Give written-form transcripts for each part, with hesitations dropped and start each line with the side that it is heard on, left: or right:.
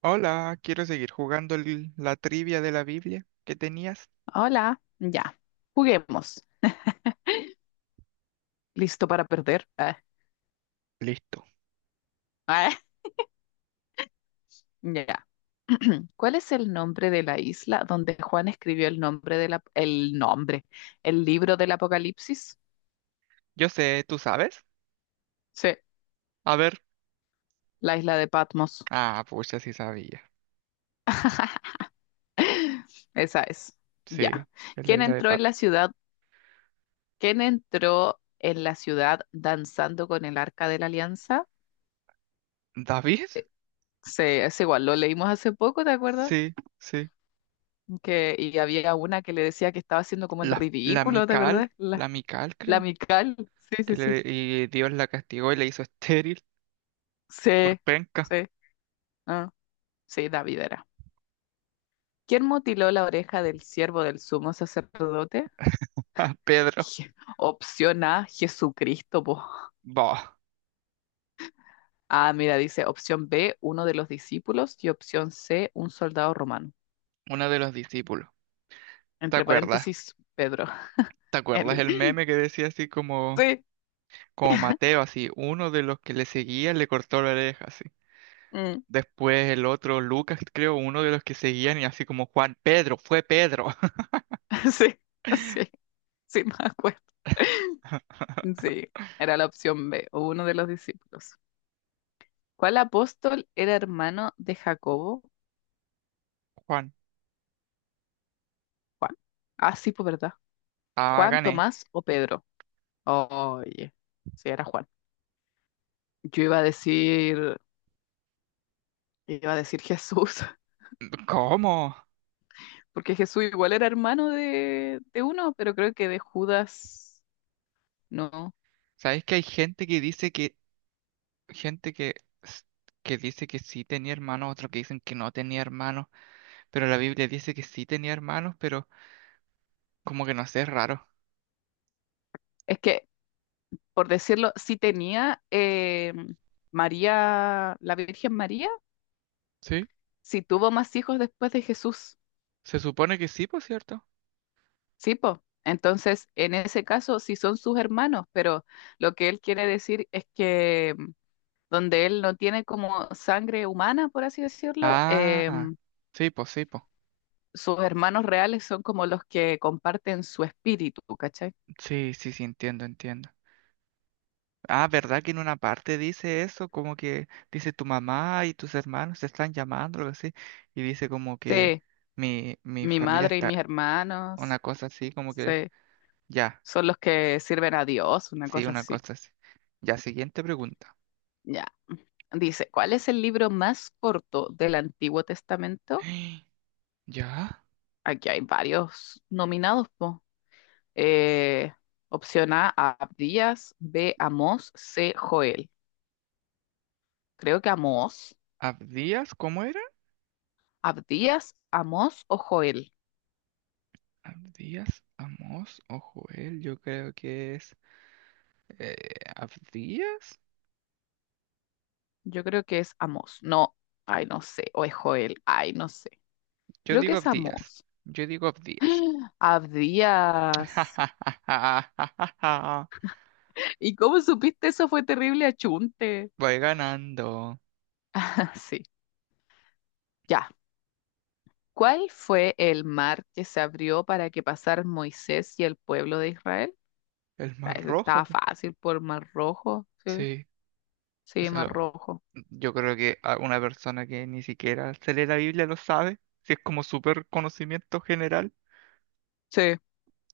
right: Hola, quiero seguir jugando la trivia de la Biblia que tenías.
left: Hola, ya, juguemos. ¿Listo para perder? Ah,
right: Listo.
left: ah, ya. ¿Cuál es el nombre de la isla donde Juan escribió el nombre de la- el nombre, el libro del Apocalipsis?
right: Yo sé, ¿tú sabes?
left: Sí,
right: A ver.
left: la isla de Patmos.
right: Ah, pucha, sí sabía.
left: Esa es. Ya.
right: Sí, es la
left: ¿Quién
right: Isla de
left: entró en
right: Pato.
left: la ciudad? ¿Quién entró en la ciudad danzando con el Arca de la Alianza?
right: ¿David?
left: Eh, Sí, es igual, lo leímos hace poco, ¿te acuerdas?
right: Sí, sí.
left: Que, y había una que le decía que estaba haciendo como el
right: La, la
left: ridículo, ¿te
right: Mical,
left: acuerdas?
right: la
left: La
right: Mical creo,
left: Mical, sí, sí,
right: que
left: sí,
right: le,
left: sí,
right: y Dios la castigó y le hizo estéril por
left: sí,
right: penca
left: sí, ah, sí, David era. ¿Quién mutiló la oreja del siervo del sumo sacerdote?
right: a Pedro.
left: Opción A, Jesucristo, po.
right: Bah,
left: Ah, mira, dice opción B, uno de los discípulos, y opción C, un soldado romano.
right: uno de los discípulos. ¿Te
left: Entre
right: acuerdas?
left: paréntesis, Pedro.
right: ¿Te acuerdas
left: Él.
right: el meme que decía así como,
left: Sí,
right: como Mateo, así, uno de los que le seguía le cortó la oreja?
left: mm,
right: Después el otro, Lucas, creo, uno de los que seguían, y así como Juan, Pedro, fue Pedro.
left: sí, sí, sí, me acuerdo. Sí, era la opción B, uno de los discípulos. ¿Cuál apóstol era hermano de Jacobo?
right: Juan,
left: Juan. Ah, sí, pues verdad.
right: ah,
left: Juan,
right: gané.
left: Tomás o Pedro. Oye, sí, era Juan. Yo iba a decir Jesús,
right: ¿Cómo?
left: porque Jesús igual era hermano de uno, pero creo que de Judas, no.
right: ¿Sabes que hay gente que dice gente que, s- que dice que sí tenía hermanos, otros que dicen que no tenía hermanos, pero la Biblia dice que sí tenía hermanos, pero como que no sé, es raro.
left: Es que, por decirlo, sí tenía María, la Virgen María,
right: ¿Sí?
left: sí tuvo más hijos después de Jesús.
right: Se supone que sí, por cierto.
left: Sí, po. Entonces, en ese caso, sí son sus hermanos, pero lo que él quiere decir es que donde él no tiene como sangre humana, por así decirlo,
right: Ah,
left: em,
right: sí, pues sí, pues.
left: sus hermanos reales son como los que comparten su espíritu, ¿cachai?
right: Sí, sí, sí, entiendo, entiendo. Ah, ¿verdad que en una parte dice eso? Como que dice tu mamá y tus hermanos te están llamando, algo así. Y dice como que
left: Sí,
right: mi
left: mi
right: familia
left: madre y
right: está,
left: mis
right: una
left: hermanos,
right: cosa así, como que
left: sí,
right: ya,
left: son los que sirven a Dios, una
right: sí,
left: cosa
right: una
left: así.
right: cosa así. Ya, siguiente pregunta.
left: Ya. Dice, ¿cuál es el libro más corto del Antiguo Testamento?
right: ¿Ya?
left: Aquí hay varios nominados, po. Eh, opción A, Abdías, B, Amós, C, Joel. Creo que Amós.
right: ¿Abdías? ¿Cómo era?
left: ¿Abdías, Amós o Joel?
right: ¿Abdías? ¿Amos o Joel? Yo creo que es... eh, ¿Abdías?
left: Yo creo que es Amós. No, ay, no sé. O es Joel, ay, no sé.
right: Yo
left: Creo que
right: digo
left: es
right: Abdías.
left: Amós.
right: Yo digo Abdías.
left: Abdías. ¿Y cómo supiste eso? Fue terrible achunte.
right: Voy ganando.
left: Sí, ya. ¿Cuál fue el mar que se abrió para que pasaran Moisés y el pueblo de Israel?
right: El
left: Ah,
right: más
left: eso
right: rojo,
left: estaba
right: po.
left: fácil por Mar Rojo. Sí,
right: Sí,
left: sí, Mar
right: eso
left: Rojo.
right: yo creo que a una persona que ni siquiera se lee la Biblia lo sabe, si es como súper conocimiento general.
left: Sí,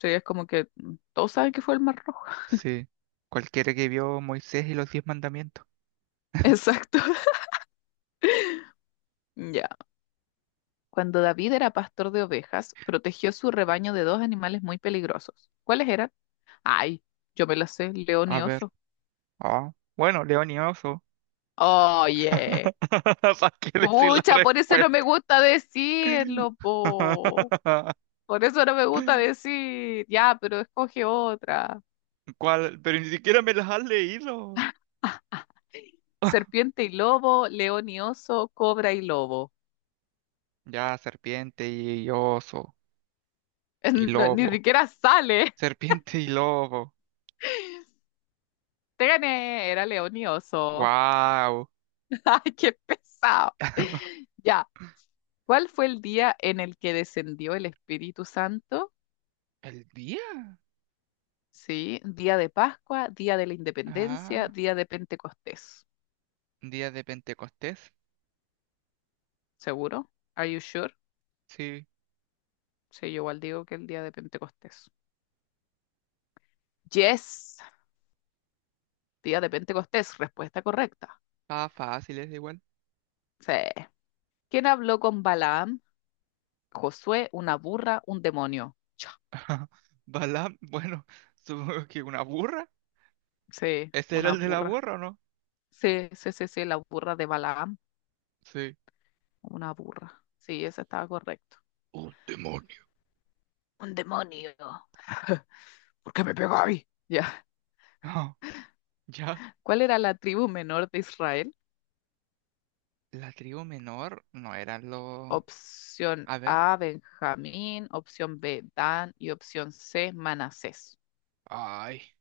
left: sí, es como que todos saben que fue el Mar Rojo.
right: Sí, cualquiera que vio Moisés y los diez mandamientos.
left: Exacto. Ya. Cuando David era pastor de ovejas, protegió su rebaño de dos animales muy peligrosos. ¿Cuáles eran? Ay, yo me las sé, león
right: A
left: y
right: ver,
left: oso.
right: ah, bueno, león y oso.
left: Oye,
right: ¿Para qué decir la
left: pucha, por eso no me
right: respuesta?
left: gusta decirlo, po. Por eso no me gusta decir. Ya, pero escoge otra.
right: ¿Cuál? Pero ni siquiera me las has leído.
left: Ah, serpiente y lobo, león y oso, cobra y lobo.
right: Ya, serpiente y oso y
left: No, ni
right: lobo.
left: siquiera sale.
right: Serpiente y lobo.
left: Te gané, era león y oso.
right: Wow.
left: Ay, qué pesado. Ya. ¿Cuál fue el día en el que descendió el Espíritu Santo?
right: ¿El día?
left: Sí, día de Pascua, día de la Independencia,
right: Ah,
left: día de Pentecostés.
right: día de Pentecostés.
left: ¿Seguro? Are you sure?
right: Sí,
left: Sí, yo igual digo que el día de Pentecostés. Yes, día de Pentecostés, respuesta correcta.
right: ah, fácil, es igual.
left: Sí. ¿Quién habló con Balaam? Josué, una burra, un demonio. Cha.
right: Balaam, bueno, supongo que una burra.
left: Sí,
right: ¿Ese era
left: una
right: el de la
left: burra.
right: burra o no?
left: Sí, sí, sí, sí, la burra de Balaam,
right: Sí.
left: una burra. Sí, esa estaba correcto.
right: Un demonio.
left: Un demonio. ¿Por qué me pegáis? Ya.
right: Ah, ya.
left: ¿Cuál era la tribu menor de Israel?
right: La tribu menor no eran los...
left: Opción
right: A ver.
left: A, Benjamín, opción B, Dan y opción C, Manasés.
right: Ay,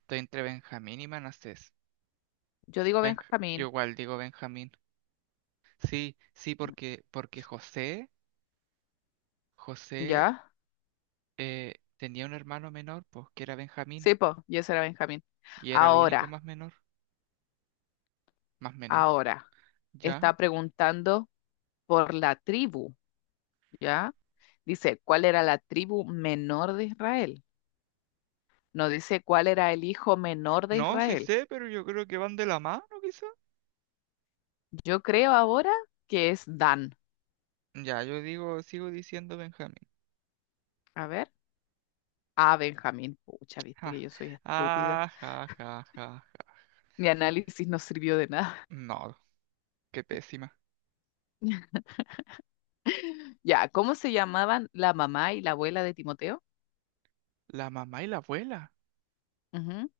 right: estoy entre Benjamín y Manasés.
left: Yo digo
right: Benj-
left: Benjamín,
right: Yo igual digo Benjamín. Sí, sí, porque José, José
left: ¿ya?
right: eh, tenía un hermano menor, pues que era Benjamín,
left: Sí, po, yo era Benjamín.
right: y era el único
left: Ahora,
right: más menor. Más menor.
left: ahora,
right: Ya.
left: está preguntando por la tribu, ¿ya? Dice, ¿cuál era la tribu menor de Israel? No dice cuál era el hijo menor de
right: No, sí
left: Israel.
right: sé, pero yo creo que van de la mano, quizá.
left: Yo creo ahora que es Dan.
right: Ya, yo digo, sigo diciendo Benjamín.
left: A ver, A, Benjamín. Pucha, viste
right: Ja.
left: que yo soy estúpida.
right: Ah, ja, ja, ja, ja.
left: Mi análisis no sirvió de nada.
right: No, qué pésima.
left: Ya, ¿cómo se llamaban la mamá y la abuela de Timoteo?
right: La mamá y la abuela.
left: Ujú,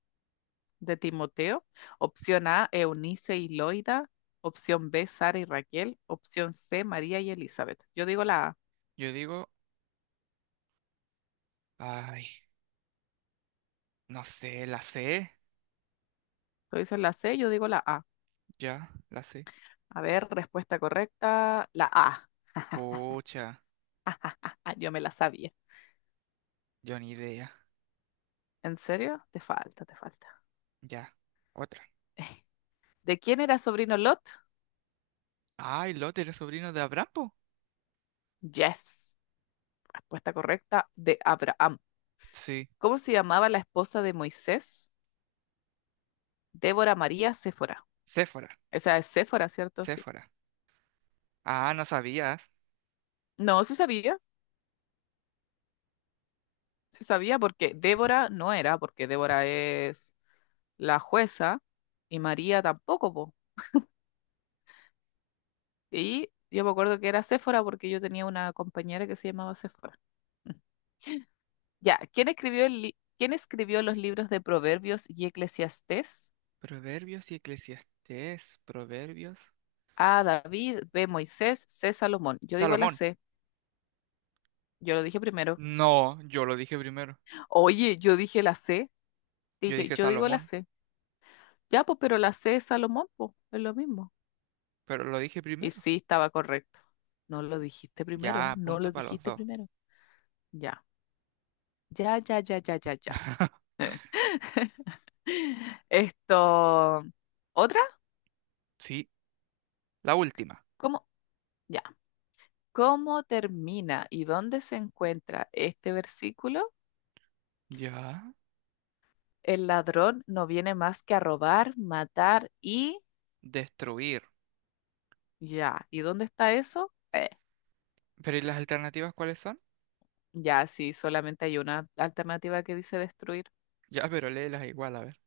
left: de Timoteo. Opción A, Eunice y Loida. Opción B, Sara y Raquel. Opción C, María y Elizabeth. Yo digo la A.
right: Yo digo, ay, no sé, la sé.
left: Tú dices la C, yo digo la A.
right: Ya, la sé.
left: A ver, respuesta correcta, la A.
right: Pucha,
left: Ah, yo me la sabía.
right: yo ni idea.
left: ¿En serio? Te falta, te falta.
right: Ya, otra.
left: ¿De quién era sobrino Lot?
right: Ay, Lot era sobrino de Abraham, po.
left: Yes. Respuesta correcta, de Abraham.
right: Sí,
left: ¿Cómo se llamaba la esposa de Moisés? Débora, María, Séfora.
right: Séfora,
left: Esa es Séfora, ¿cierto? Sí.
right: Séfora. Ah, no sabías.
left: No, sí sabía porque Débora no era, porque Débora es la jueza y María tampoco, po. Y yo me acuerdo que era Séfora porque yo tenía una compañera que se llamaba Séfora. Mm. Ya, ¿quién escribió el ¿Quién escribió los libros de Proverbios y Eclesiastés?
right: Proverbios y Eclesiastés, Proverbios.
left: A, David, B, Moisés, C, Salomón. Yo digo la
right: Salomón.
left: C, yo lo dije primero.
right: No, yo lo dije primero.
left: Oye, yo dije la C,
right: Yo
left: dije,
right: dije
left: yo digo la
right: Salomón,
left: C. Ya, pues, pero la C es Salomón, pues, es lo mismo.
right: pero lo dije
left: Y
right: primero.
left: sí, estaba correcto. No lo dijiste primero,
right: Ya,
left: no
right: punto
left: lo
right: para los
left: dijiste
right: dos.
left: primero. Ya, ya, ya, ya, ya, ya, ya. Esto, ¿otra?
right: Sí, la última.
left: ¿Cómo? Ya. ¿Cómo termina y dónde se encuentra este versículo?
right: Ya,
left: El ladrón no viene más que a robar, matar y
right: destruir.
left: ya. ¿Y dónde está eso?
right: Pero ¿y las alternativas cuáles son?
left: Ya, sí, solamente hay una alternativa que dice destruir.
right: Ya, pero léelas igual, a ver.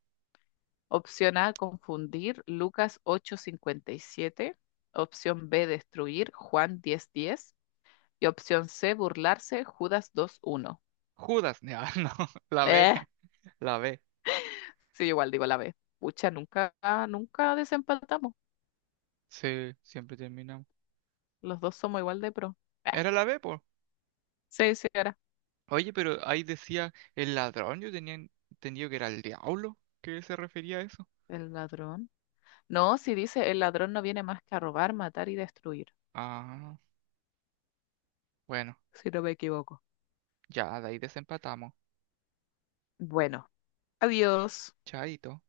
left: Opción A, confundir Lucas 8:57. Opción B, destruir Juan 10:10. Y opción C, burlarse Judas 2:1.
right: Judas, ya, no, la B,
left: Eh,
right: la B.
left: sí, igual digo la B. Pucha, nunca desempatamos.
right: Sí, siempre terminamos.
left: Los dos somos igual de pro. Eh,
right: Era la B, pues.
left: sí, sí, era.
right: Oye, pero ahí decía el ladrón, yo tenía entendido que era el diablo. ¿Qué se refería a eso?
left: El ladrón. No, si dice el ladrón no viene más que a robar, matar y destruir,
right: Ah, bueno,
left: si no me equivoco.
right: ya, de ahí desempatamos.
left: Bueno, adiós.
right: Chaito.